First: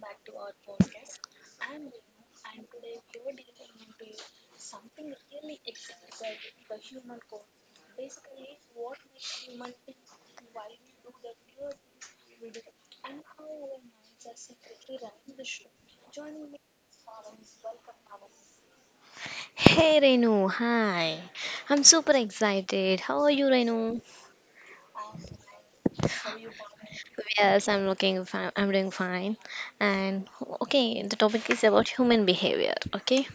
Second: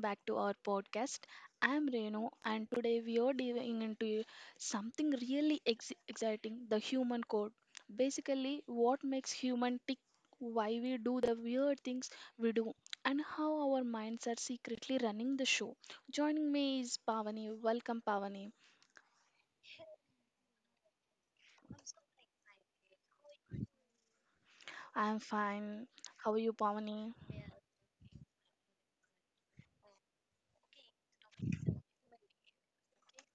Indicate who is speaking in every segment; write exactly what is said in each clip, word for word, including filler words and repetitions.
Speaker 1: back to our podcast. I'm Renu and today we are diving into something really ex- exciting, the human code. Basically, what makes human tick, why we do the weird things we do and how our minds are secretly running the show. Joining me is Pavani. Welcome Pavani.
Speaker 2: Hey Renu, hi. I'm super excited. How are you, Renu?
Speaker 1: I'm fine. How are you Pavani?
Speaker 2: Yes, I'm looking fine. I'm doing fine. And okay, the topic is about human behavior. Okay,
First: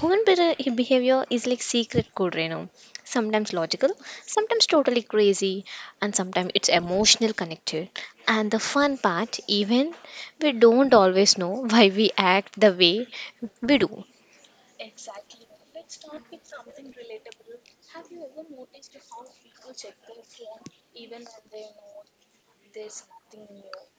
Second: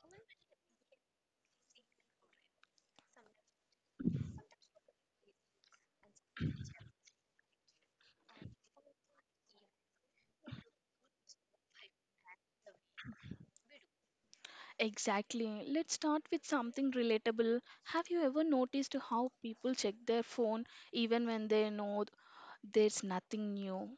Speaker 2: human be- behavior is like secret code, Renu. Sometimes logical, sometimes totally crazy, and sometimes it's emotional connected. And the fun part, even we don't always know why we act the way we do.
Speaker 1: Exactly. Let's start with something relatable. Have you ever noticed how people check their phone even when they know there's nothing new?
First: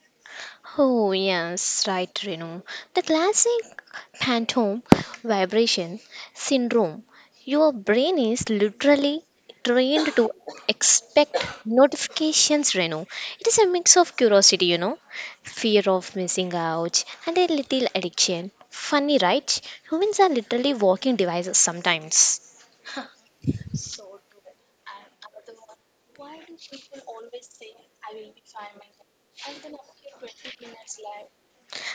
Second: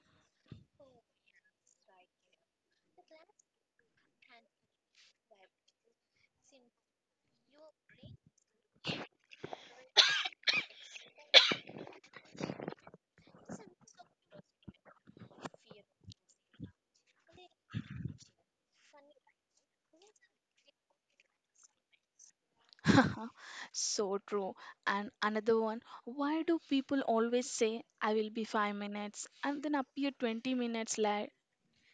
Speaker 2: Oh, yes, right, Renu. The classic phantom vibration syndrome. Your brain is literally trained to expect notifications, Renu. It is a mix of curiosity, you know, fear of missing out, and a little addiction. Funny, right? Humans are literally walking devices sometimes.
Speaker 1: So true. And another one, why do people always say, I will be five minutes and then appear twenty minutes late?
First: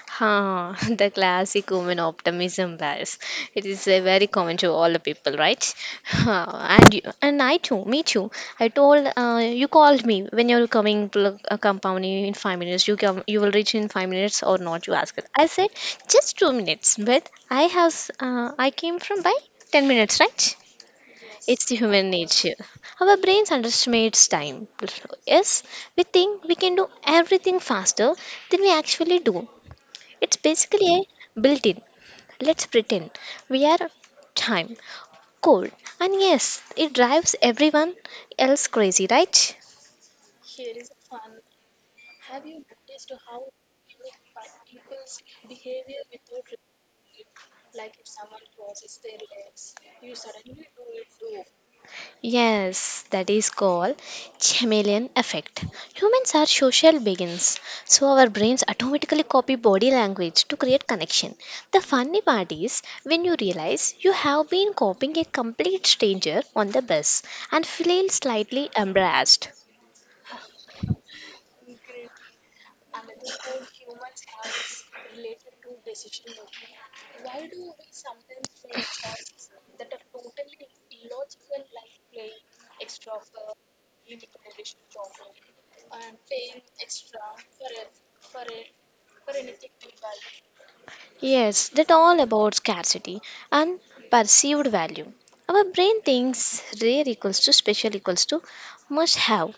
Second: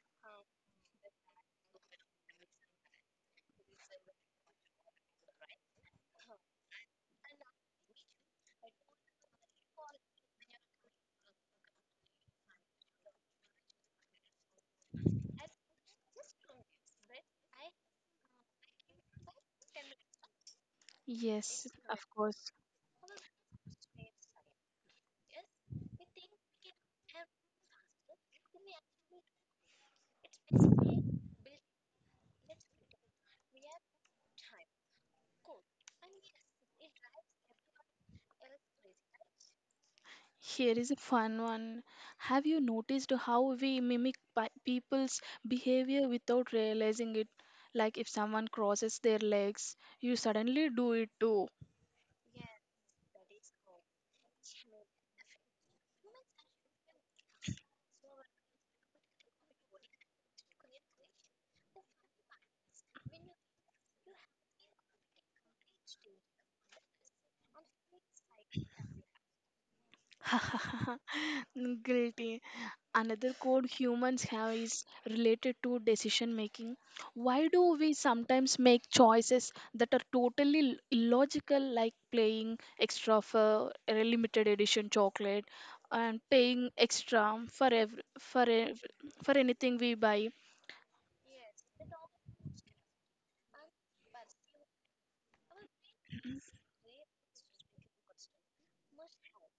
Speaker 2: Huh, the classic woman optimism bias. It is uh, very common to all the people, right? Huh, and you, and I too, me too. I told uh, you called me when you're coming to the, uh, compound in five minutes. You come, you will reach in five minutes or not? You asked. I said just two minutes, but I have s- uh, I came from by ten minutes, right? It's
Speaker 1: Yes,
Speaker 2: the
Speaker 1: of
Speaker 2: human
Speaker 1: course.
Speaker 2: nature. Our brains underestimates time. Yes, we think we can do everything faster than we actually do. It's basically a built in. Let's pretend we are time, cold, and yes, it drives everyone else crazy, right?
Speaker 1: Here is a fun one. Have you noticed how we mimic pi- people's behavior without realizing it? Like if someone crosses their legs, you suddenly do it too.
Speaker 2: Yes, that is called chameleon effect. Humans are social beings, so our brains automatically copy body language to create connection. The funny part is when you realize you have been copying a complete stranger on the bus and feel slightly embarrassed.
Speaker 1: Guilty. Another code humans have is related to decision making. Why do we sometimes make choices that are totally l- illogical, like paying extra for a limited edition chocolate and paying extra for every, for ev for anything we buy?
Speaker 2: Yes, that all about scarcity and perceived value. Our brain thinks rare equals to special equals to must have.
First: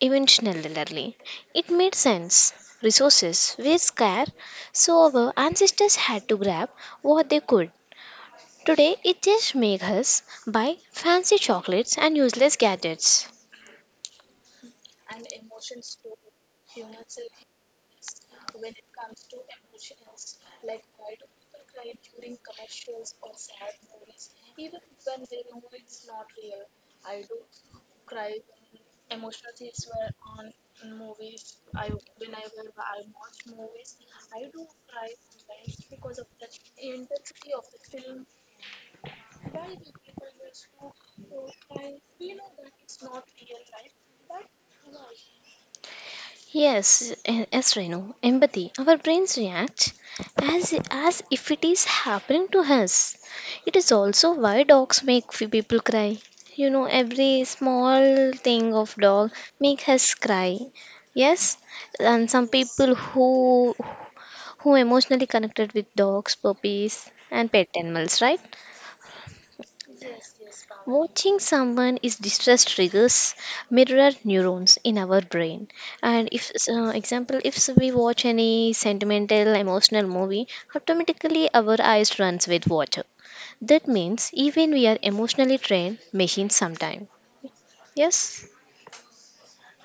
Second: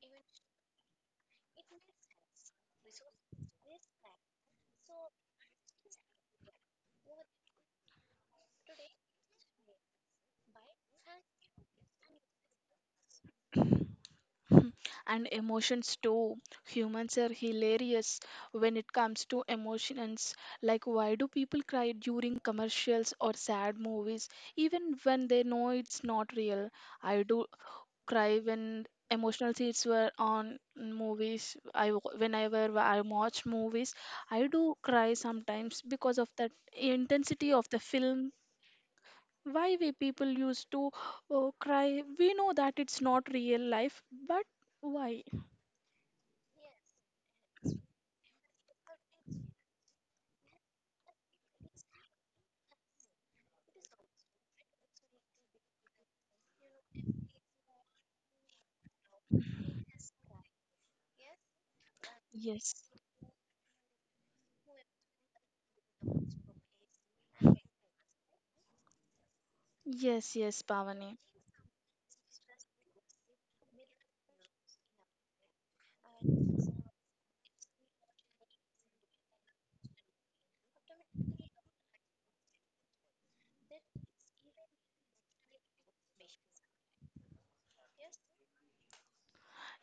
Speaker 2: Eventually, it made sense. Resources were scarce, so our ancestors had to grab what they could. Today, it just makes us buy fancy chocolates and useless gadgets.
Speaker 1: And emotions too. Humans are hilarious when it comes to emotions. Like, why do people cry during commercials or sad movies, even when they know it's not real? I do cry when emotional scenes were on movies. I wa- whenever I watch movies, I do cry sometimes because of that intensity of the film. Why we people used to uh, cry? We know that it's not real life, but why?
Speaker 2: Yes, a- yes, Renu. Empathy. Our brains react as as if it is happening to us. It is also why dogs make f- people cry. You know, every small thing of dog make us cry. Yes, and some
Speaker 1: Yes.
Speaker 2: people who who emotionally connected with dogs, puppies, and pet animals, right?
Speaker 1: Yes, yes, Pavani.
Speaker 2: Watching someone is distress triggers mirror neurons in our brain. And if, uh, example, if we watch any sentimental, emotional movie, automatically our eyes runs with water. That means even we are emotionally trained machines sometime. Yes.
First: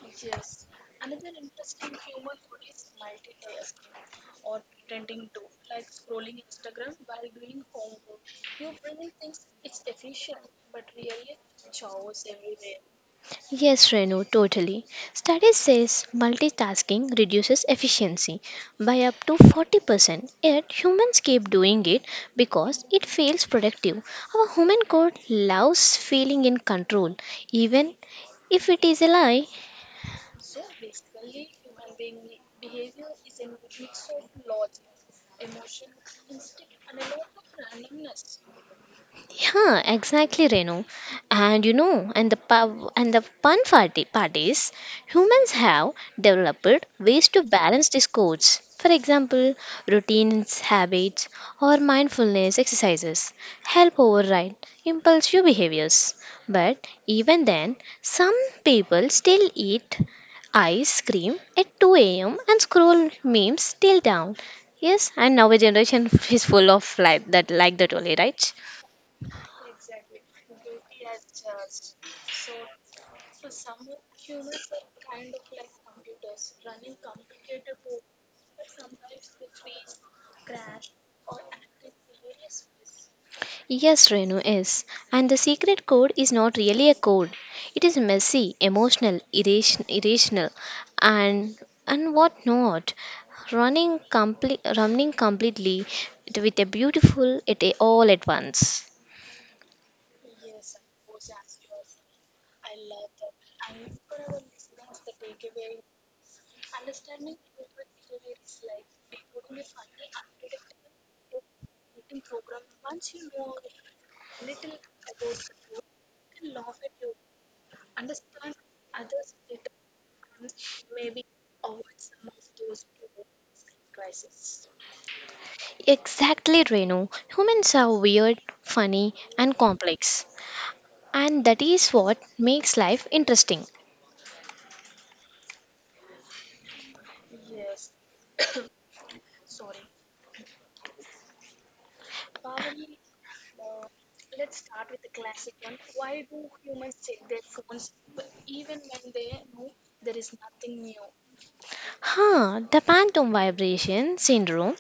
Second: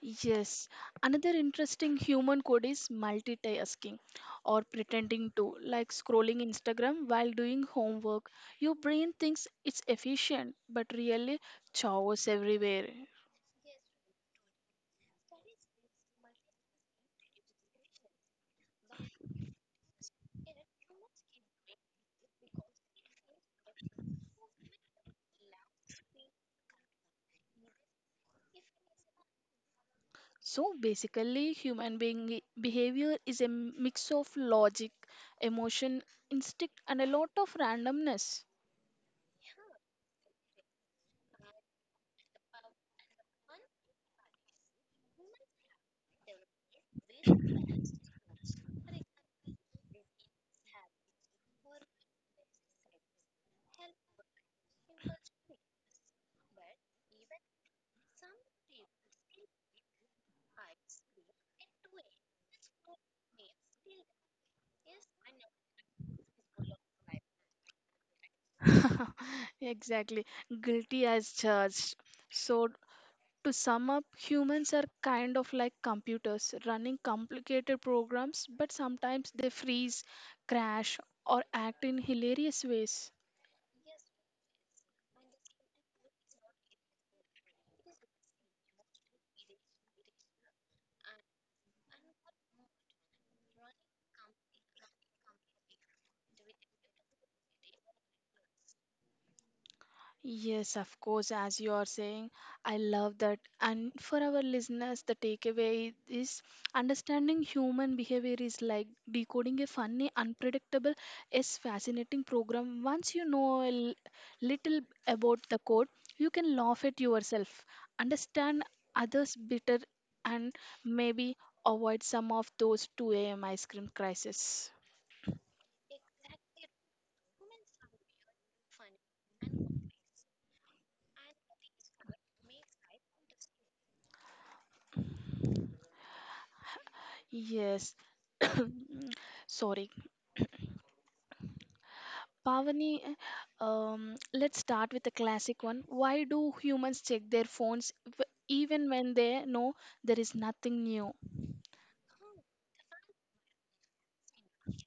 Speaker 1: Yes. Another interesting human code is multitasking or pretending to, like scrolling Instagram while doing homework. Your brain thinks it's efficient, but really chaos everywhere.
Speaker 2: Yes, Renu, totally. Studies says multitasking reduces efficiency by up to forty percent, yet humans keep doing it because it feels productive. Our human code loves feeling in control, even if it is a lie.
Speaker 1: So basically, human being i- behavior is a mix of logic, emotion, instinct, and a lot of randomness.
Speaker 2: Yeah, exactly, Renu. And you know, and the pa- and the fun party parties, humans have developed ways to balance these codes. For example, routines, habits, or mindfulness exercises help override impulsive behaviors. But even then, some people still eat ice cream at two a m and scroll memes till down. Yes, and now a generation is full of like that, like that only, right?
Speaker 1: Exactly, guilty as charged. So, to sum up, humans are kind of like computers running complicated programs, but sometimes they freeze, crash, or act in hilarious ways.
Speaker 2: Yes, Renu, is, and the secret code is not really a code. It is messy, emotional, irration- irrational, and and what not. Running complete, running completely with a beautiful it all at once.
Speaker 1: Yes, of course, as you are saying, I love that. And for our listeners, the takeaway is understanding human behavior is like decoding a funny, unpredictable, yes, fascinating program. Once you know a l- little about the code, you can laugh at yourself, understand others better, and maybe avoid some of those two a m ice cream crises.
Speaker 2: Exactly, Renu. Humans are weird, funny, and complex, and that is what makes life interesting.
Speaker 1: Yes, sorry. Pavani, um, let's start with the classic one. Why do humans check their phones w- even when they know there is nothing new?
Speaker 2: Huh, the phantom vibration syndrome.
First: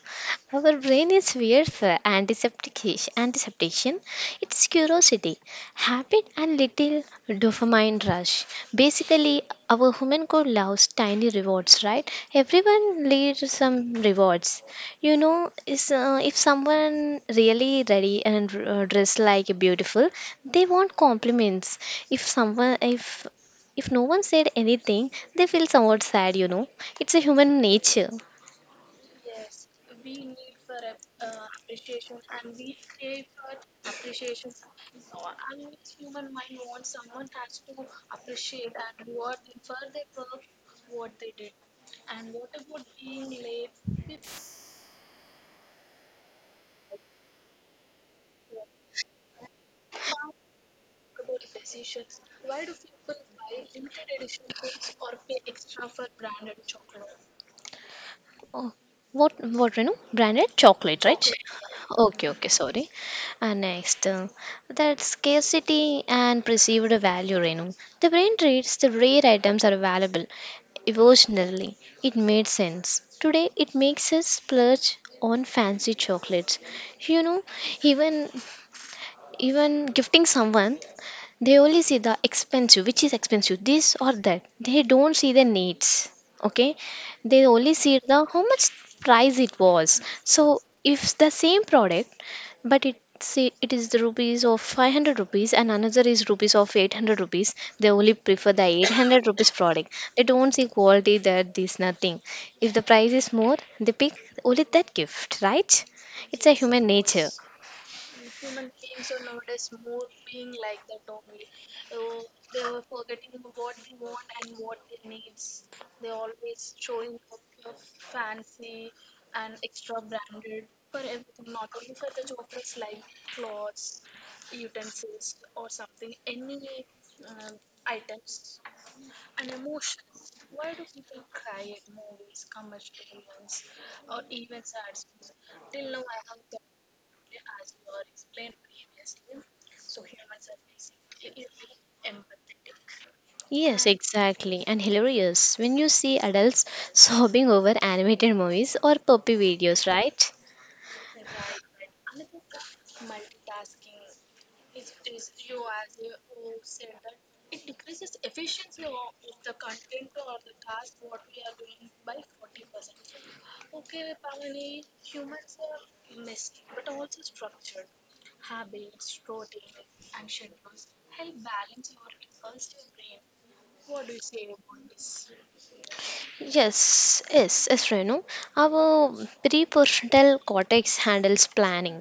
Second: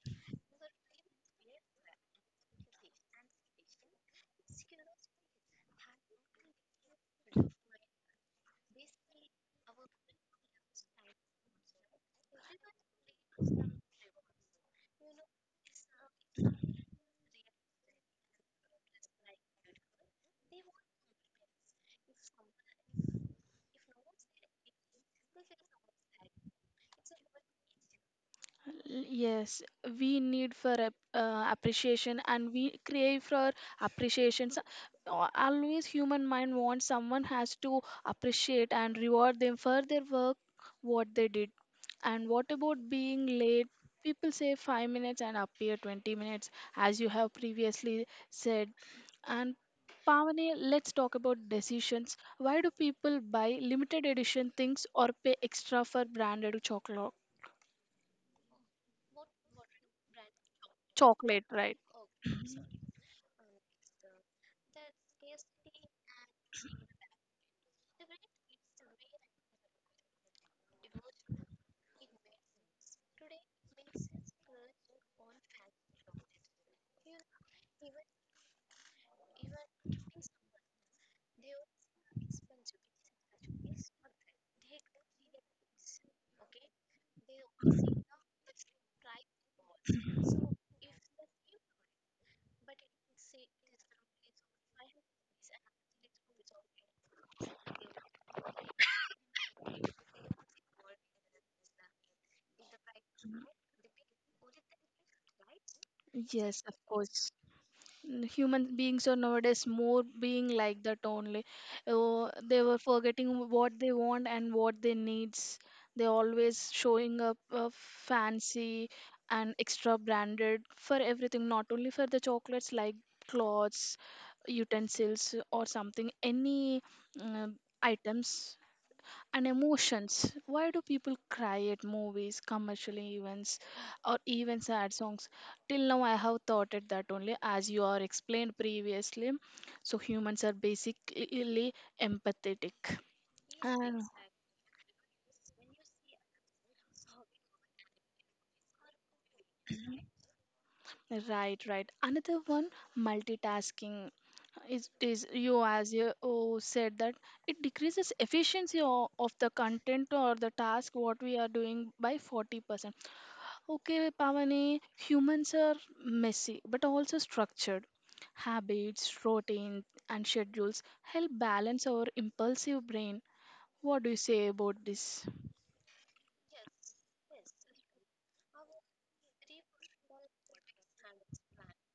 Speaker 2: Our brain is weird for antiseptic- anticipation. It's curiosity, habit, and little dopamine rush. Basically, our human code loves tiny rewards, right? Everyone needs some rewards. You know, is uh, If someone really ready and uh, dressed like beautiful, they want compliments. If someone, if if no one said anything, they feel somewhat sad, you know. It's a human nature.
Speaker 1: Yes, we need for ap- uh, appreciation and we crave for appreciation. So, uh, always human mind wants someone has to appreciate and reward them for their work, what they did. And what about being late? People say five minutes and appear twenty minutes, as you have previously said. And Pavani, let's talk about decisions. Why do people buy limited edition things or pay extra for branded chocolate?
Speaker 2: Oh, what, what, you know, branded chocolate, right?
Speaker 1: Chocolate, right?
Speaker 2: Okay, okay, sorry. And next, uh, that scarcity and perceived value, Renu. The brain treats the rare items are valuable emotionally. It made sense. Today, it makes us splurge on fancy chocolates. You know, even even gifting someone, they only see the expensive, which is expensive this or that. They don't see the needs. Okay, they only see the how much price it was. So if the same product, but it see it is the rupees of five hundred rupees and another is rupees of eight hundred rupees, they only prefer the eight hundred rupees product. They don't see quality that this, nothing. If the price is more, they pick only that gift, right? It's a
Speaker 1: Yes, of
Speaker 2: human nature.
Speaker 1: course. Mm, human beings are nowadays more being like that only. Oh, they were forgetting what they want and what they needs. They always showing up uh, fancy and extra branded for everything, not only for the chocolates, like clothes, utensils, or something, any uh, items. And emotions. Why do people cry at movies, commercial events, or even sad songs? Till now, I have thought it that only, as you are explained previously. So humans are basically empathetic.
Speaker 2: Yes,
Speaker 1: And
Speaker 2: exactly, and hilarious when you see adults sobbing over animated movies or puppy videos, right?
Speaker 1: right, right. Another one, multitasking. Is is you as you oh, said that it decreases efficiency o- of the content or the task what we are doing by forty percent. Okay, Pavani, humans are messy but also structured. Habits, routine, and schedules help balance our impulsive brain. What do you say about this?
Speaker 2: Yes, yes, yes, Renu. Our prefrontal cortex handles planning,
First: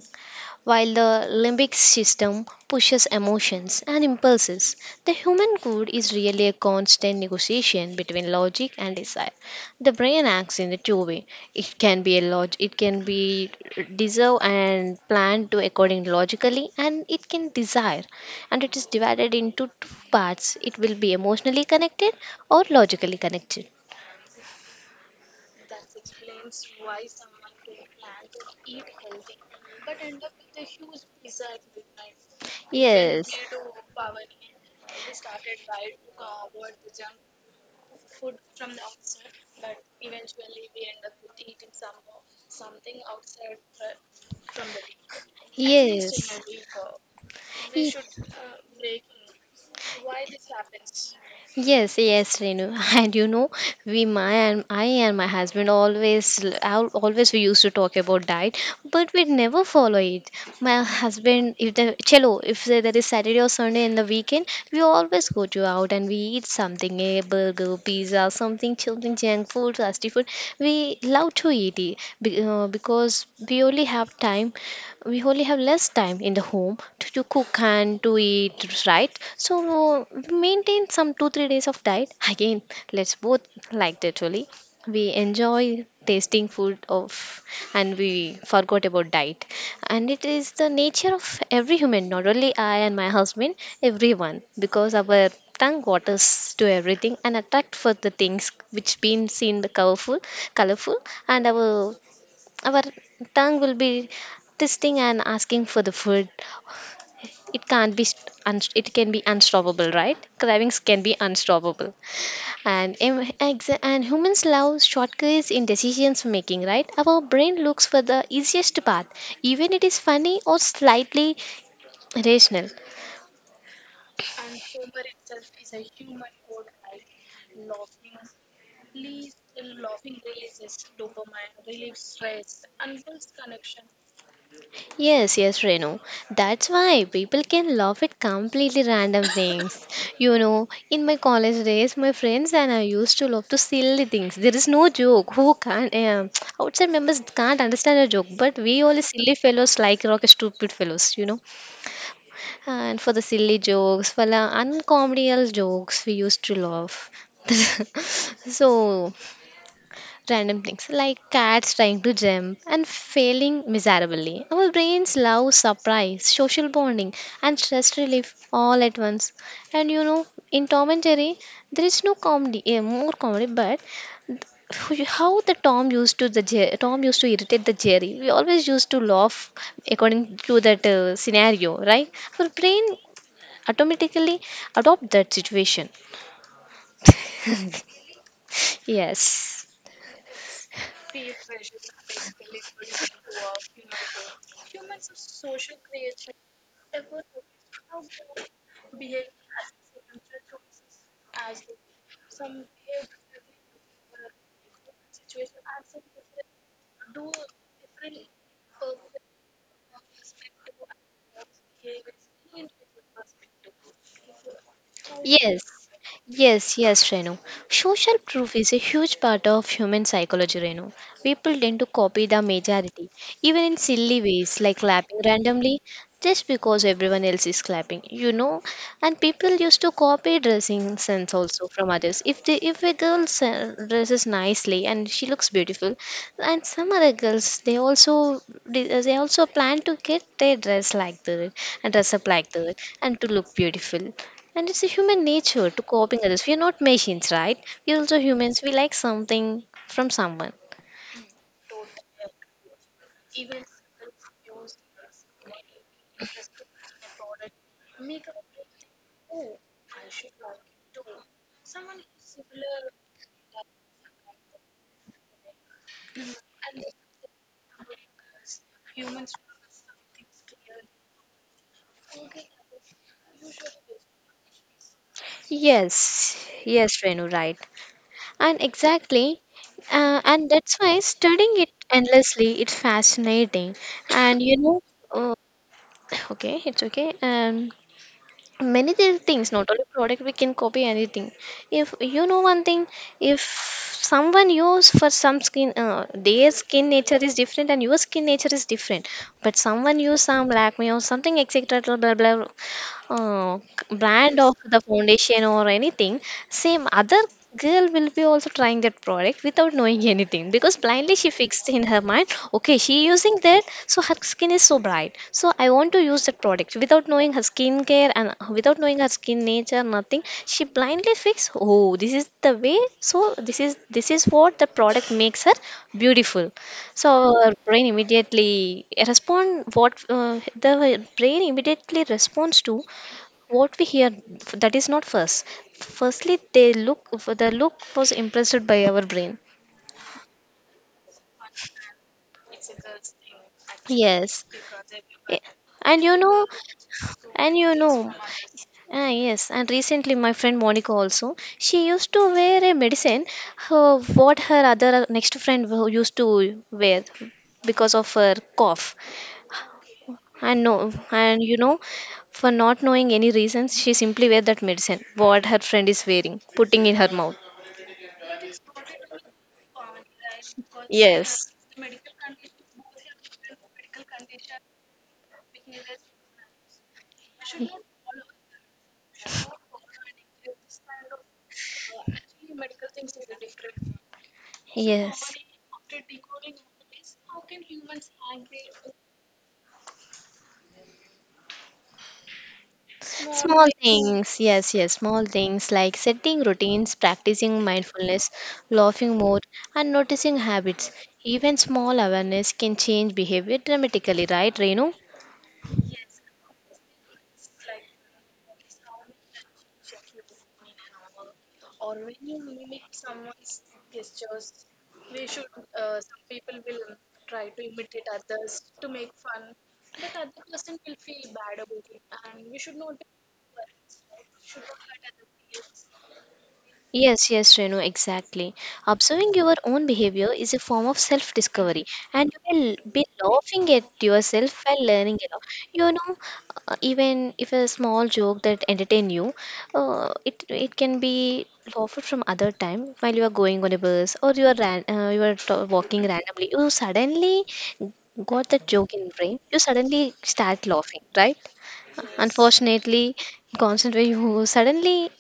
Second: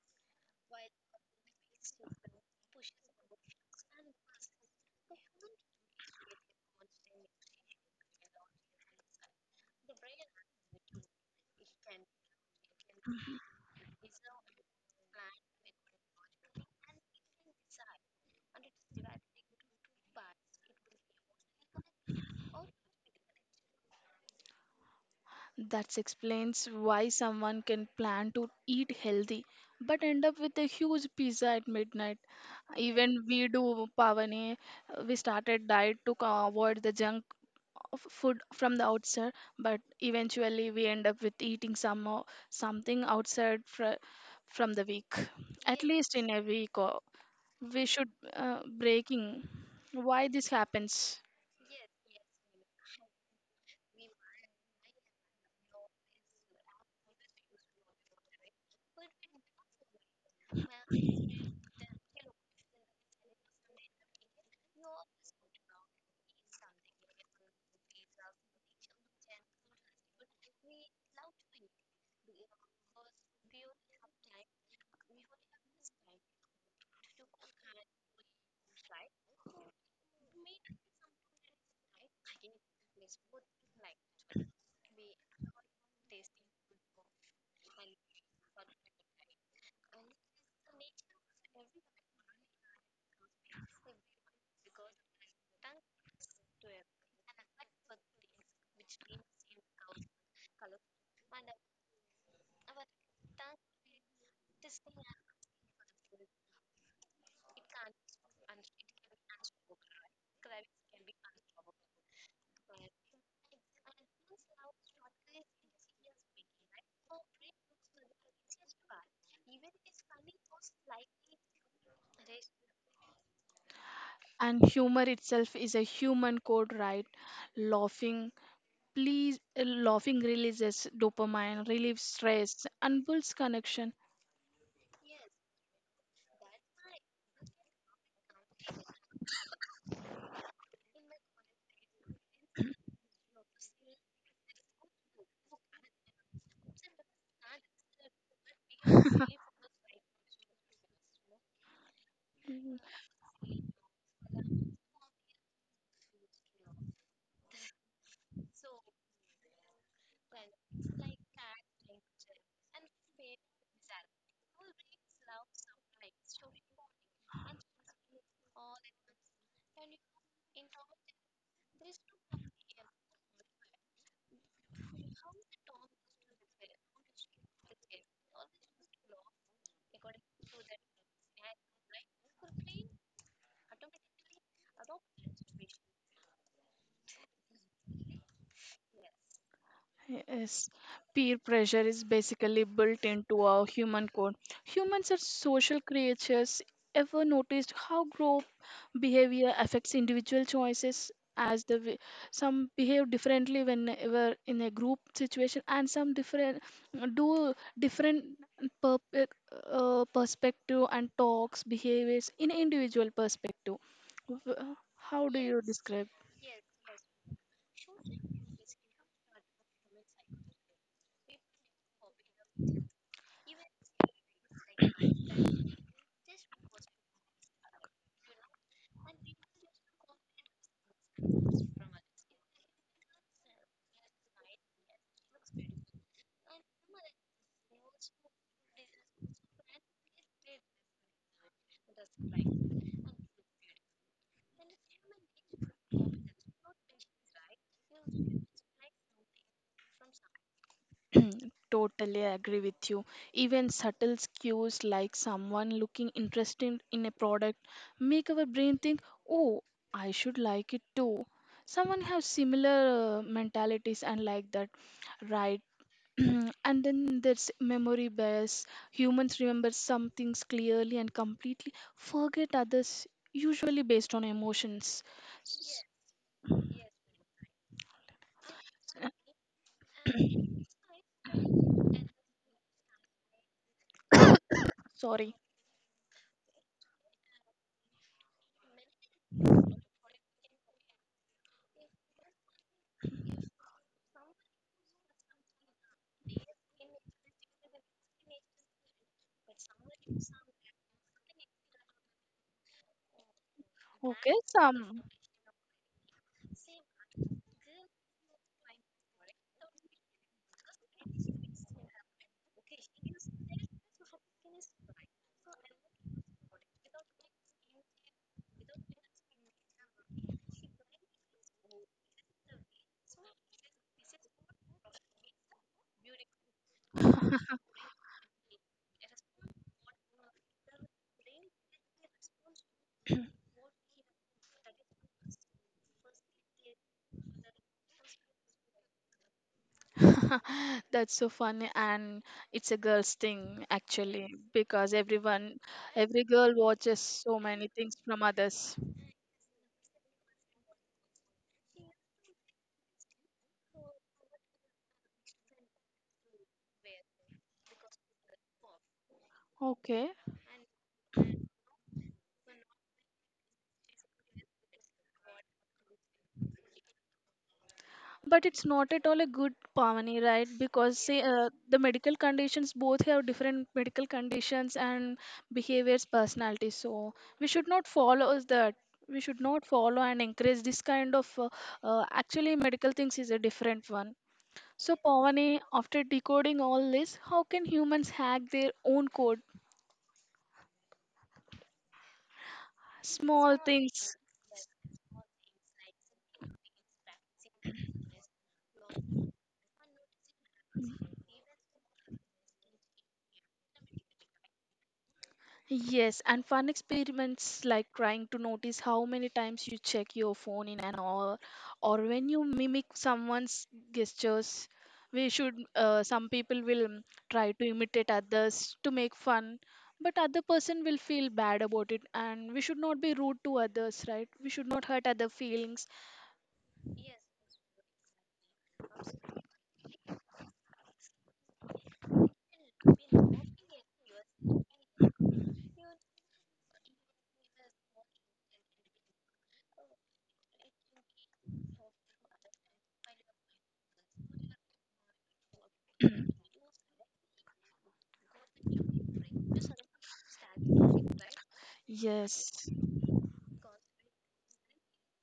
Speaker 2: while the limbic system pushes emotions and impulses. The human good is really a constant negotiation between logic and desire. The brain acts in a two-way. It can be a log- it can be deserve and planned to according logically, and it can desire. And it is divided into two parts. It will be emotionally connected or logically connected.
Speaker 1: That explains why someone can plan to eat healthy but end up with a huge pizza at midnight. Even
Speaker 2: Yes.
Speaker 1: we do, Pavani, we started diet to co- avoid the junk food from the outside, but eventually we end up with eating some or something outside fr- from the week, at least in a week or we should
Speaker 2: Yes.
Speaker 1: uh, breaking. Why this happens?
Speaker 2: Yes, yes, Renu. And you know, we, my and I and my husband always, al- always we used to talk about diet, but we never follow it. My husband, if the cello, if there there is Saturday or Sunday in the weekend, we always go to out and we eat something, a burger, pizza, something, something, junk food, fast food. We love to eat it be- uh, because we only have time we only have less time in the home to, to cook and to eat, right? So maintain some two three days of diet again. Let's both, like, literally we enjoy tasting food of, and we forgot about diet. And it is the nature of every human, not only I and my husband, everyone, because our tongue waters to everything and attract for the things which been seen the colorful, colorful and our our tongue will be testing and asking for the food. It can't be st- un- it can be unstoppable, right? Cravings can be unstoppable, and em- exa- and humans love shortcuts in decisions making, right? Our brain looks for the easiest path, even it is funny or slightly rational.
Speaker 1: And humor itself is a human code, right? Laughing, please, uh, laughing releases dopamine, relieves stress, and builds connection.
Speaker 2: Yes, yes, Renu. That's why people can laugh at completely random things. You know, in my college days, my friends and I used to laugh to silly things. There is no joke. Who can't? Um, outside members can't understand a joke, but we all silly fellows like rock stupid fellows. You know, and for the silly jokes, for the uncomedial jokes, we used to laugh. so random things like cats trying to jump and failing miserably. Our brains love surprise, social bonding, and stress relief all at once. And you know, in Tom and Jerry, there is no comedy, eh, more comedy, but how the Tom used to the Jer- Tom used to irritate the Jerry. We always used to laugh according to that uh, scenario, right? Our brain automatically adopt that situation. Yes.
Speaker 1: Yes, peer pressure is basically built into our human code. Humans are social creatures. Ever noticed how group behavior affects individual choices? As the way some behave differently whenever in a group situation, and some different do different per, uh, uh, perspective and talks behaviors in individual perspective. W- How do you
Speaker 2: Yes,
Speaker 1: describe?
Speaker 2: yes, yes, Renu. Social proof is a huge part of human psychology, Renu. People tend to copy the majority, even in silly ways like clapping randomly just because everyone else is clapping you know And people used to copy dressing sense also from others. If they if a girl se- dresses nicely and she looks beautiful, and some other girls, they also they they also plan to get their dress like that and dress up like that and to look beautiful. And it's a human nature to copying others. We're not machines, right? We're also humans. We like something from someone.
Speaker 1: Totally agree with you. Even subtle cues like someone looking interested in a product make our brain think, "Oh, I should like it too." Someone has similar uh, mentalities and like that, right? And then there's memory bias. Humans remember some things clearly and completely, forget others usually based on emotions.
Speaker 2: Yes, yes, Renu, right. And exactly, uh, and that's why studying it endlessly, it's fascinating. And you know,
Speaker 1: Sorry.
Speaker 2: uh, okay, it's okay. And many other things, not only product, we can copy anything. If you know one thing, if someone use for some skin, uh, their skin nature is different and your skin nature is different. But someone use some Lakme or something, et cetera. Blah blah, blah uh,
Speaker 1: Okay,
Speaker 2: brand of the
Speaker 1: some.
Speaker 2: foundation or anything. Same other girl will be also trying that product without knowing anything, because blindly she fixed in her mind, okay, she using that, so her skin is so bright, so I want to use that product without knowing her skincare and without knowing her skin nature, nothing. She blindly fixed, oh, this is the way. So this is this is what the product makes her beautiful. So our brain immediately respond what uh, the brain immediately responds to what we hear. That is not first firstly they look. The look was impressed by our brain.
Speaker 1: That's so funny, and it's a girl's thing actually,
Speaker 2: Yes.
Speaker 1: because
Speaker 2: Eh,
Speaker 1: everyone,
Speaker 2: and you
Speaker 1: every
Speaker 2: know
Speaker 1: girl watches so
Speaker 2: and
Speaker 1: many
Speaker 2: you
Speaker 1: things
Speaker 2: know
Speaker 1: from others.
Speaker 2: ah yes, and recently my friend Monica also, she used to wear a medicine, her, what her other, uh, next friend who used to wear because of her cough.
Speaker 1: Okay.
Speaker 2: And no, and you know for not knowing any reasons, she simply wear that medicine what her friend is wearing, putting in her mouth.
Speaker 1: But it's not at all a good Pavani, right? Because say uh,
Speaker 2: Yes.
Speaker 1: the medical conditions, both have different medical conditions and behaviors, personalities. So we should not follow that. We should not follow and encourage this kind of. Uh, uh, actually, medical things is a different one. So
Speaker 2: Yes,
Speaker 1: Pavani, after decoding all this, how can humans hack their own code? Small
Speaker 2: small
Speaker 1: things.
Speaker 2: things. Yes, yes, small things like setting routines, practicing mindfulness, laughing more, and noticing habits. Even small awareness can change behavior dramatically, right, Renu?
Speaker 1: Yes, and fun experiments like trying to notice how many times you check your phone in an hour or when you mimic someone's gestures. We should, uh, some people will mm, try to imitate others to make fun, but other person will feel bad about it, and we should not be rude to others, right? We should not hurt other feelings.
Speaker 2: Yes, yes, Renu, exactly. Observing your own behavior is a form of self discovery, and you will be laughing at yourself while learning it. You know, uh, even if a small joke that entertain you, uh, it it can be laughed from other time while you are going on a bus or you are ran, uh, you are t- walking randomly. You suddenly got that joke in brain. You suddenly start laughing, right?
Speaker 1: Yes.
Speaker 2: Unfortunately, concentrate. You suddenly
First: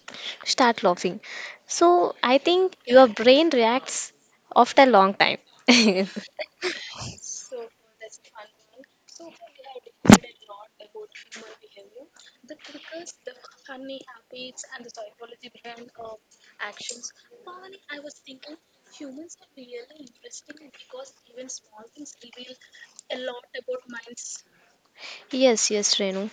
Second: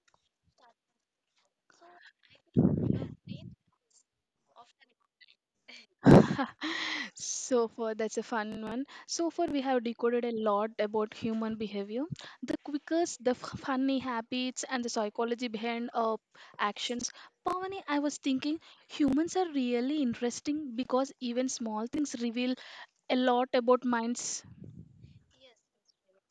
Speaker 2: start laughing, so I think your brain reacts after a long time.
Speaker 1: So far that's a fun one. So far we have decoded a lot about human behavior, the quickest, the f- funny habits, and the psychology behind uh, actions. Pavani, I was thinking humans are really interesting because even small things reveal a lot about minds.
Speaker 2: Yes, yes, Renu.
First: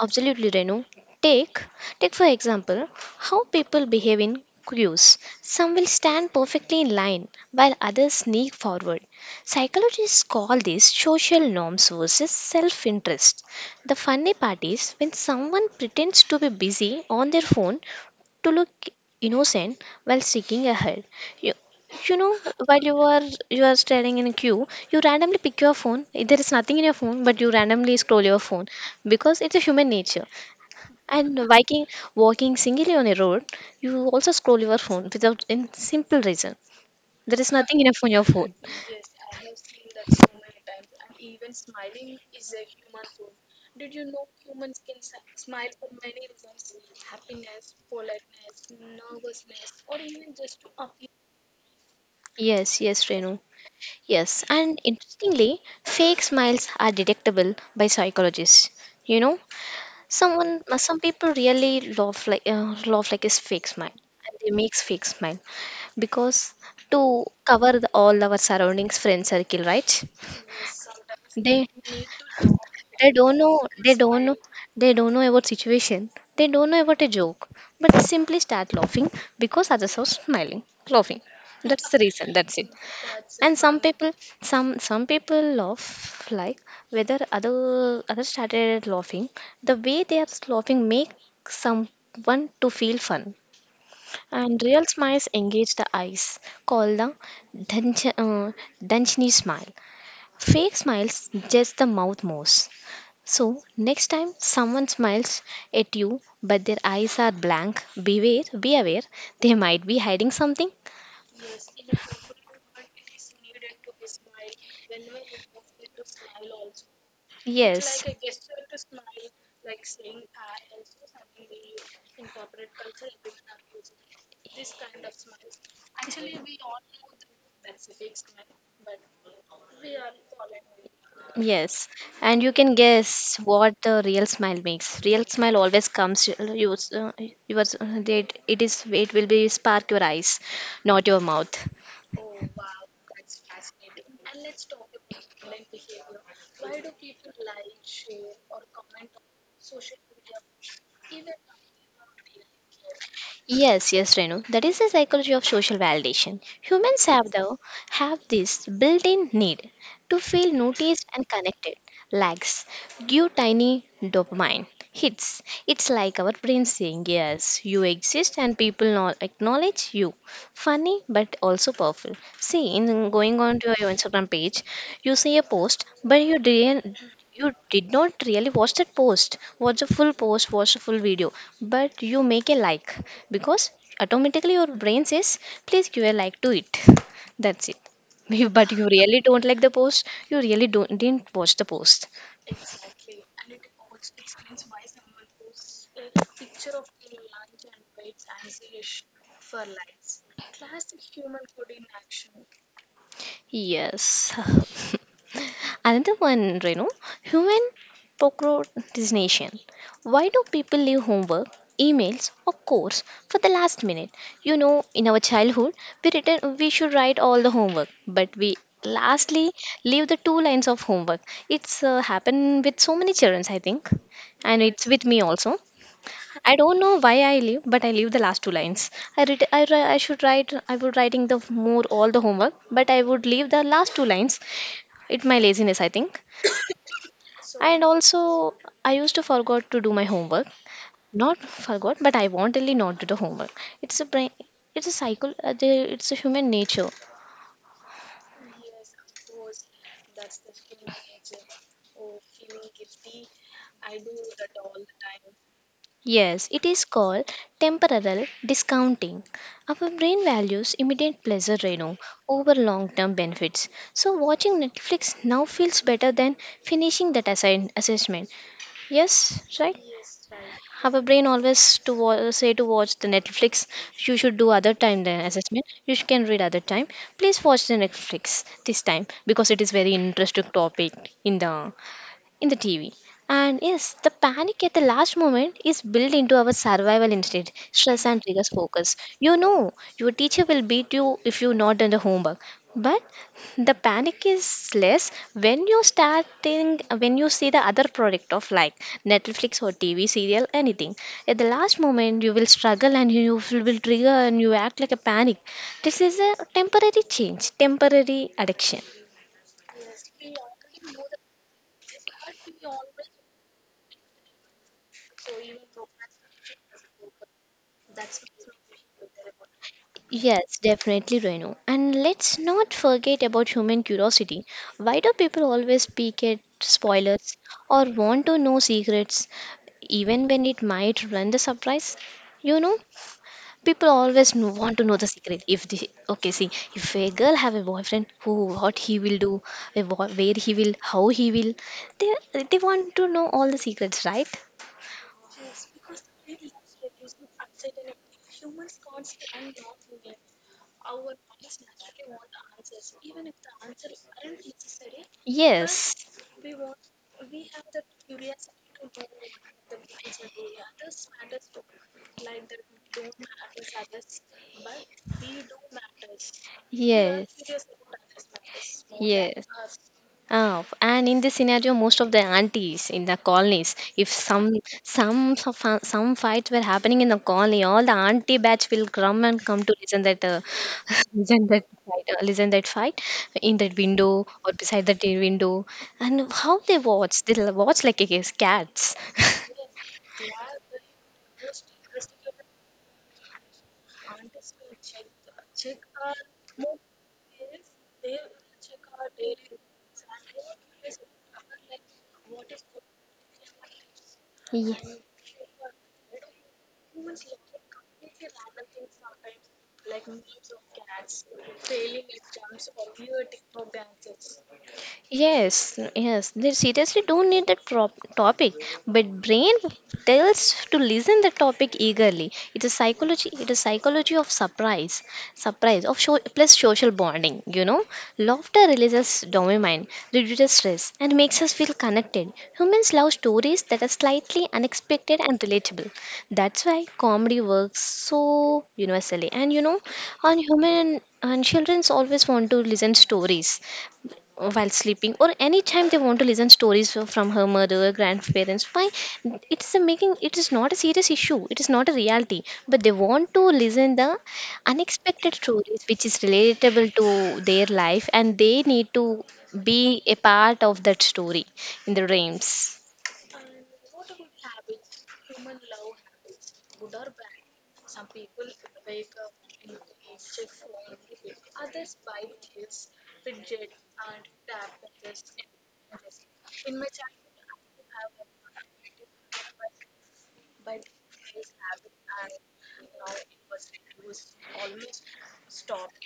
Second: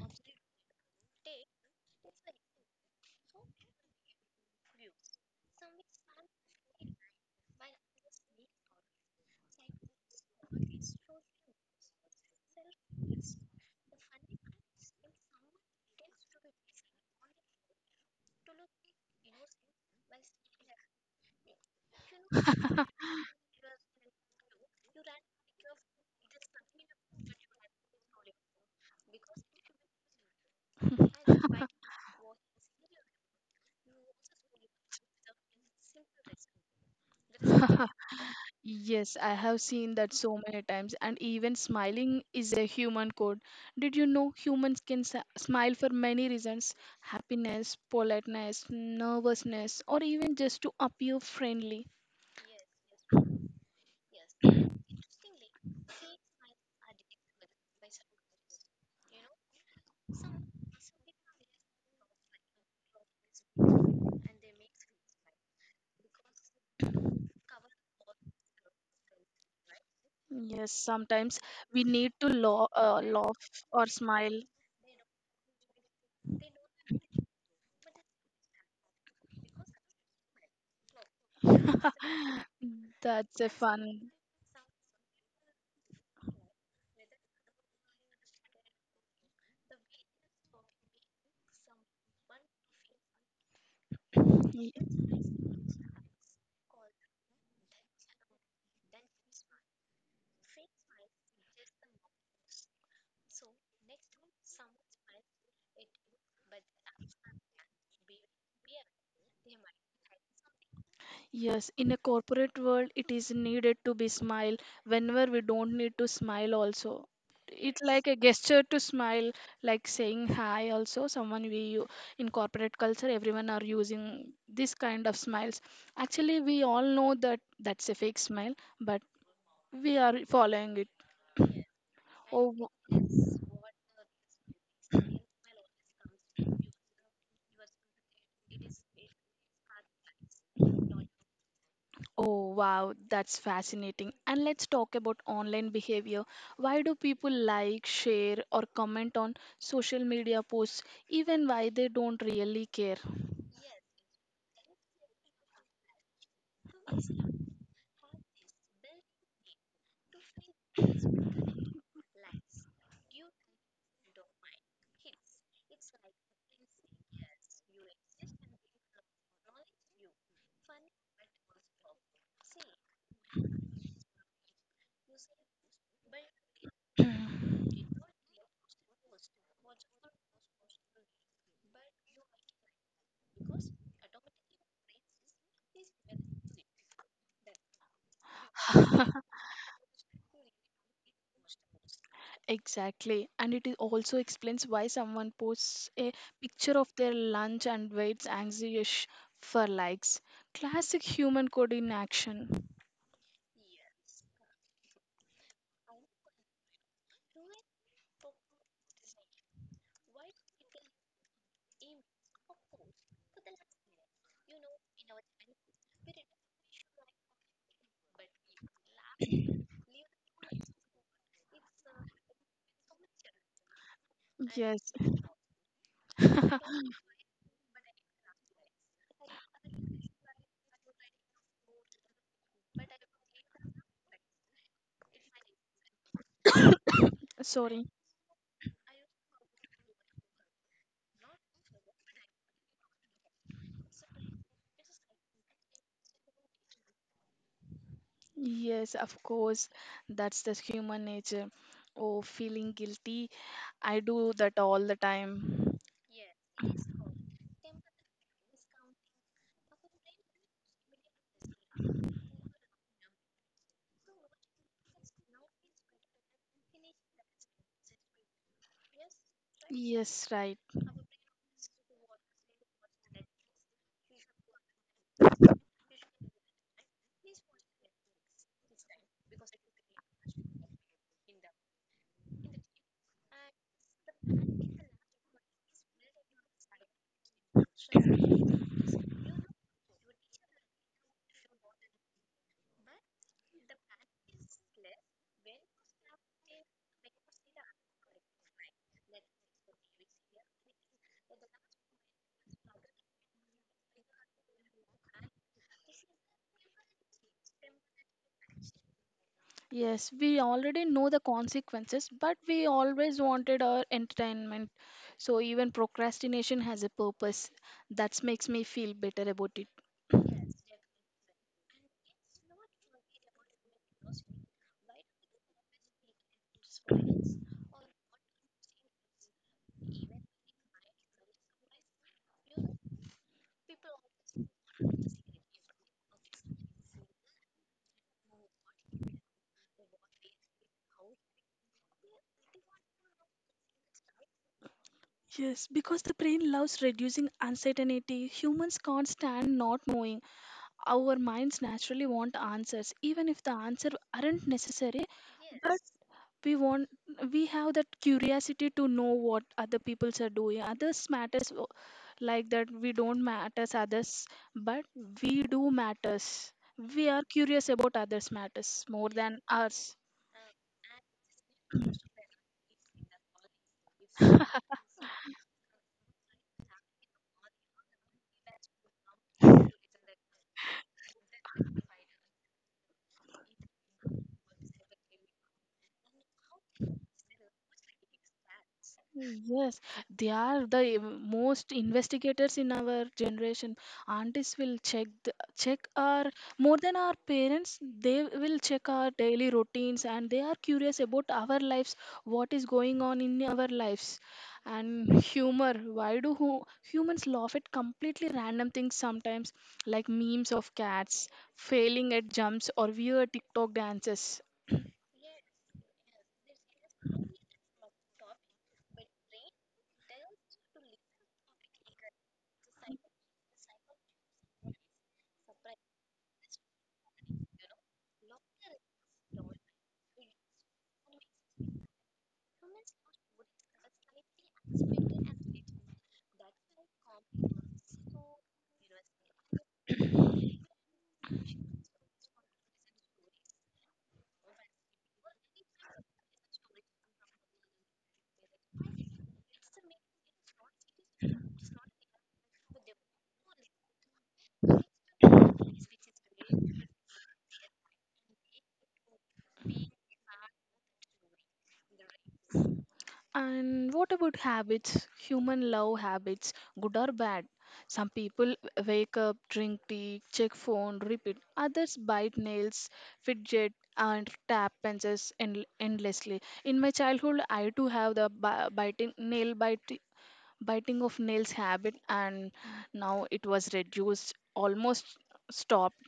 Speaker 2: Absolutely, Renu. Take, take for example, how people behave in queues. Some will stand perfectly in line while others sneak forward. Psychologists call these social norms versus self-interest. The funny part is when someone pretends to be busy on their phone to look innocent while seeking a help. You, you know while you are you are standing in a queue, you randomly pick your phone. There is nothing in your phone, but you randomly scroll your phone because it's a human nature. And walking walking singly on a road, you also scroll your phone without in simple reason. There is nothing in your phone, your phone.
Speaker 1: Yes, I have seen that so many times, and even smiling is a human code. Did you know humans can s- smile for many reasons? Happiness, politeness, nervousness, or even just to appear friendly.
Speaker 2: Yes, yes, Renu. Yes, and interestingly, fake smiles are detectable by psychologists. You know, Someone, uh, some people really love like uh, love like is fake smile, and they makes fake smile because to cover the, all our surroundings, friend circle, right?
Speaker 1: Yes, sometimes
Speaker 2: They
Speaker 1: we need to lo- uh,
Speaker 2: they
Speaker 1: laugh
Speaker 2: don't know.
Speaker 1: or
Speaker 2: They don't know.
Speaker 1: smile.
Speaker 2: They don't know about situation. They don't know about a joke, but they simply start laughing because others are smiling, laughing. That's the reason. That's it.
Speaker 1: That's a
Speaker 2: And some
Speaker 1: fun.
Speaker 2: people, some some people laugh like whether other others started laughing. The way they are laughing make someone to feel fun. And real smiles engage the eyes, called the Danch- uh, Danchini smile. Fake smiles just the mouth moves. So, next time someone smiles at you but their eyes are blank, beware, be aware, they might be hiding something.
Speaker 1: Yes, in a corporate world, it is needed to be smile whenever we don't need to smile also. It's like
Speaker 2: Yes,
Speaker 1: a gesture to smile, like saying hi also. Someone we u- in corporate culture, everyone are using this kind of smiles. Actually, we all know that that's a fake smile, but we are following it.
Speaker 2: yes. And you
Speaker 1: Oh,
Speaker 2: can guess what the real smile makes. Real smile always comes, you, you, uh, yours, uh, it, it is, it, will be spark your eyes, not your mouth.
Speaker 1: oh, wow, that's fascinating. And let's talk about online behavior. Why do people like, share, or comment on social media posts, even why they don't really care?
Speaker 2: Yes, yes, Renu. That is the psychology of social validation. Humans have though have this built-in need to feel noticed and connected. Likes give tiny dopamine hits. It's like our brain saying, "Yes, you exist, and people no- acknowledge you." Funny, but also powerful. See, in going on to your Instagram page, you see a post, but you didn't you did not really watch that post, watch the full post, watch the full video, but you make a like because automatically your brain says please give a like to it. That's it. You- but you really don't like the post. You really don't didn't watch the post.
Speaker 1: Exactly. And it is also explains why someone posts a picture of their lunch and waits anxious for likes. Classic human code in action.
Speaker 2: Yes. Another one, Renu, human procrastination. Why do people leave homework, emails, or course for the last minute? You know, in our childhood, we written we should write all the homework, but we lastly leave the two lines of homework. It's uh, happened with so many children, I think, and it's
Speaker 1: Yes.
Speaker 2: with me also. I don't know why I leave, but I leave the last two lines. I read, I, ri- I should write, I would writing the more all the homework, but I would leave the last two lines. It's my laziness, I think. And
Speaker 1: Sorry.
Speaker 2: also, I used to forgot to do my homework. Not forgot, but I wantonly not do the homework. It's a brain. It's a cycle. uh, the- It's a human nature.
Speaker 1: Yes, of course. That's the human nature. Oh, feeling guilty, I do that all the time.
Speaker 2: Yes, it is called temporal discounting. Our brain values immediate pleasure, Renu, over long-term benefits. So watching Netflix now feels better than finishing that assign- assessment. Yes, right?
Speaker 1: Yes, right.
Speaker 2: Our brain always to wa- say to watch the Netflix. You should do other time, then you sh- can read other time. Please watch the netflix this time because it is very interesting topic in the in the T V. And yes, the panic at the last moment is built into our survival instinct. Stress and triggers focus. You know your teacher will beat you if you not done the homework. But the panic is less when you starting when you see the other product of like Netflix or T V serial anything. At the last moment, you will struggle and you will will trigger and you act like a panic. This is a temporary change, temporary addiction.
Speaker 1: Yes, we already know the consequences, but we always wanted our entertainment. So even procrastination has a purpose. That makes me feel better about it.
Speaker 2: Yes, definitely, Renu. And let's not forget about human curiosity. Why do people always peek at spoilers or want to know secrets, even when it might ruin the surprise? You know, people always kn- want to know the secret. If the okay, see, if a girl have a boyfriend, who, what he will do, eh, wh- where he will, how he will, they they want to know all the secrets, right?
Speaker 1: Yes, because the brain loves reducing uncertainty. Humans can't stand not knowing. Our minds naturally want answers, even if the answers aren't necessary.
Speaker 2: Yes,
Speaker 1: We want, we have that curiosity to know what other peoples are doing, others matters, o- like that we don't matters others, but we do matters. We are
Speaker 2: yes.
Speaker 1: curious about others matters more than
Speaker 2: Yes.
Speaker 1: ours.
Speaker 2: Oh, and in this scenario, most of the aunties in the colonies, if some some of some fights were happening in the colony, all the auntie batch will come and come to listen that uh, listen that fight, uh, listen that fight in that window or beside the t- window, and how they watch, they watch like a cats.
Speaker 1: Yes, they are the eh, most investigators in our generation. Aunties will check the, check our more than our parents. They will check our daily routines and they are curious about our lives, what is going on in our lives,
Speaker 2: Yeah.
Speaker 1: and humor. Why do hu humans laugh at completely random things sometimes, like memes of cats failing at jumps or weird TikTok dances?
Speaker 2: Yes, yes. They seriously don't need the trop topic, but brain tells to listen the topic eagerly. It is psychology. It is psychology of surprise, surprise of show, plus social bonding. You know, laughter releases dopamine, reduces stress, and makes us feel connected. Humans love stories that are slightly unexpected and relatable. That's why comedy works so universally. And you know, on human and childrens always want to listen stories while sleeping or anytime they want to listen stories f- from her mother or grandparents. Why it's a making, it is not a serious issue, it is not a reality, but they want to listen the unexpected stories which is relatable to their life, and they need to be a part of that story in the dreams.
Speaker 1: And what about habits? Human love habits, good or bad? Some people wake up, drink tea, check phone, repeat. Others bite nails, fidget, and tap pencils en- endlessly. In my childhood, I too have the bi- biting nail bite, biting of nails habit, and now it was reduced, almost stopped.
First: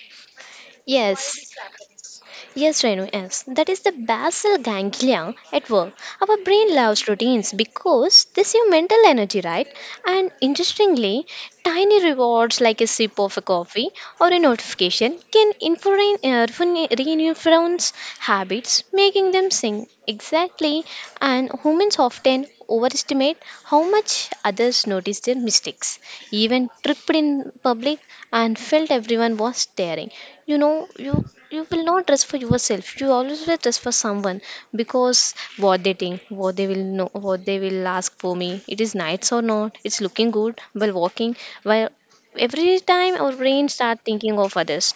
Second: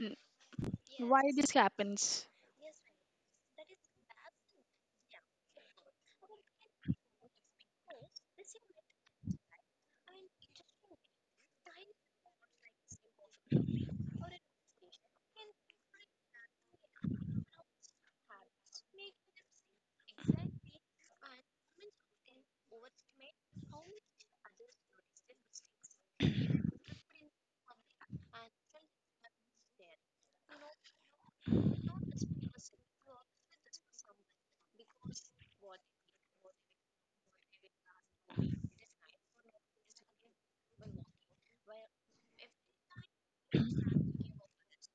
Speaker 1: Why
Speaker 2: Yes.
Speaker 1: Yes, this happens?
Speaker 2: Yes, Renu, yes. That is the basal ganglia at work. Our brain loves routines because they save mental energy, right? And interestingly, tiny rewards like a sip of a coffee or a notification can influence uh, refine- reinforce habits, making them sing. Exactly. And humans often overestimate how much others notice their mistakes. Even tripped in public and felt everyone was staring. You know, you you will not dress for yourself. You always will dress for someone because what they think, what they will know, what they will ask for me, it is nice or not, it's looking good while walking. While every time our brain start thinking of others,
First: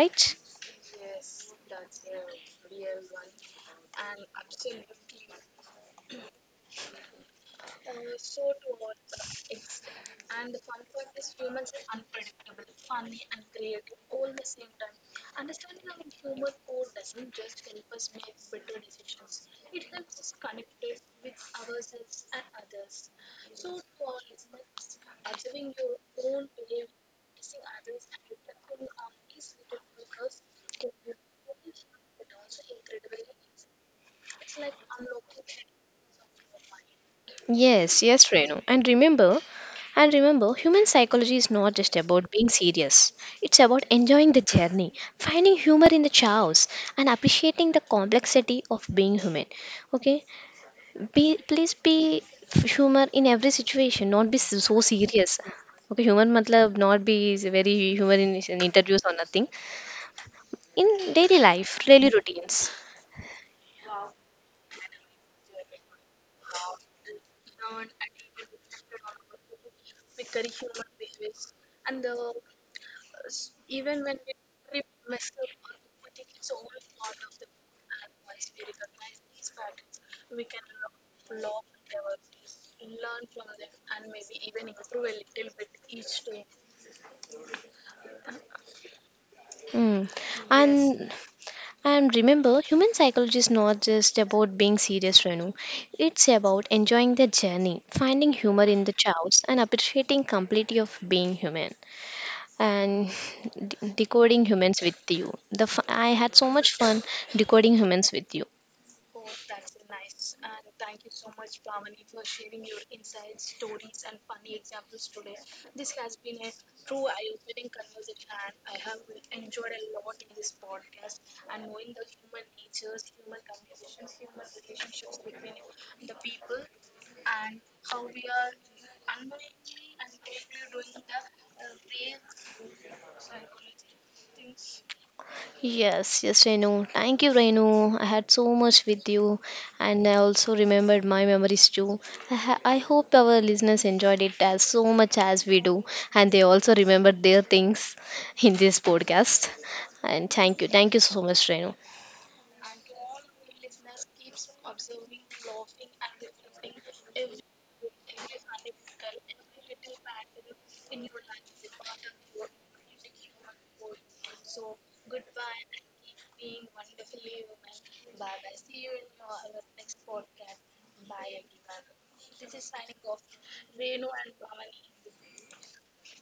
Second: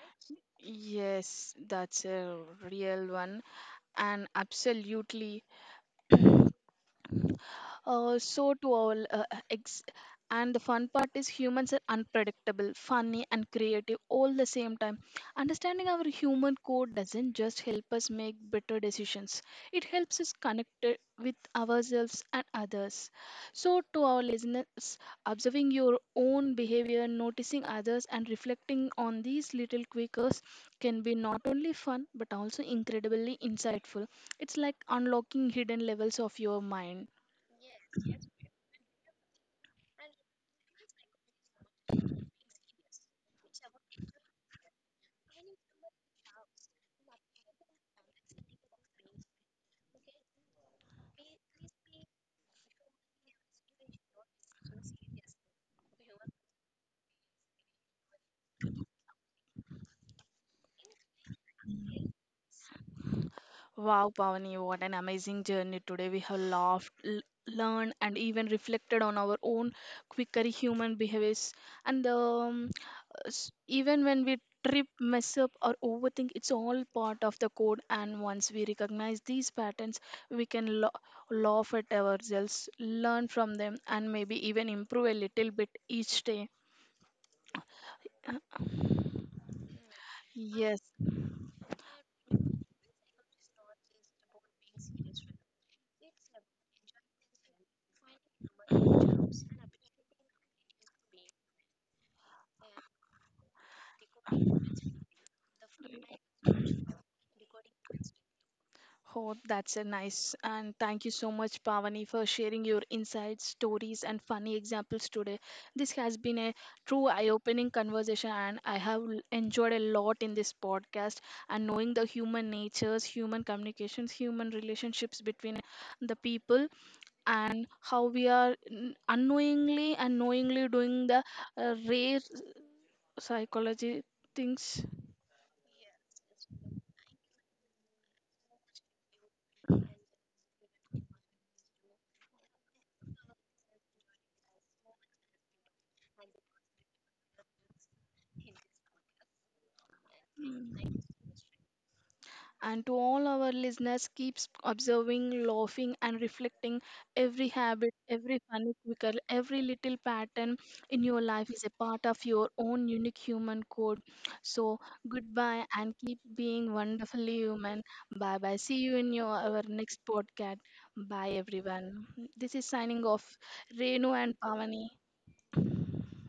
Speaker 2: right?
Speaker 1: Yes, that's a real one, and absolutely. Uh, so to all, uh, uh, ex- and the fun part is humans are unpredictable, funny, and creative all the same time. Understanding our human code doesn't just help us make better decisions; it helps us connect it with ourselves and others. So to our listeners, observing your own behavior, noticing others, and reflecting on these little quirks can be not only fun but also incredibly insightful. It's like unlocking hidden levels of your mind.
Speaker 2: Yes, yes, Renu. and remember and remember, human psychology is not just about being serious. It's about enjoying the journey, finding humor in the chaos, and appreciating the complexity of being human. Okay. Be, please be humor in every situation, not be so so serious. Okay, humor matlab not be is very humor in, in interviews or nothing. In daily life, daily routines.
Speaker 1: Wow, Pavani, what an amazing journey. Today we have laughed, l- learned, and even reflected on our own quickery human behaviors. And um, s- even when we trip, mess up, or overthink, it's all part of the code. And once we recognize these patterns, we can lo- laugh at ourselves, learn from them, and maybe even improve a little bit each day.
Speaker 2: Mm. Yes.
Speaker 1: Yes.
Speaker 2: And and remember, human psychology is not just about being serious, Renu. It's about enjoying the journey, finding humor in the chaos, and appreciating complexity of being human. And de- decoding humans with you. The f- I had so much fun decoding humans with you.
Speaker 1: Oh, that's a nice. And thank you so much, Pavani, for sharing your insights, stories, and funny examples today. This has been a true eye opening conversation, and I have l- enjoyed a lot in this podcast. And knowing the human natures, human communications, human relationships between the people, and how we are n- unknowingly and knowingly doing the uh, rare psychology things.
Speaker 2: Yes, yes, Renu. Thank you, Renu. I had so much with you, and I also remembered my memories too. I, ha- I hope our listeners enjoyed it as so much as we do, and they also remembered their things in this podcast. And thank you, thank you
Speaker 1: Mm.
Speaker 2: so much, Renu.
Speaker 1: And to all our listeners, keep s- observing, laughing, and reflecting. Every habit, every funny quirk, every little pattern in your life is a part of your own unique human code. So, goodbye and keep being wonderfully human. Bye bye. See you in your our next podcast. Bye, everyone. This is signing off. Renu and Pavani.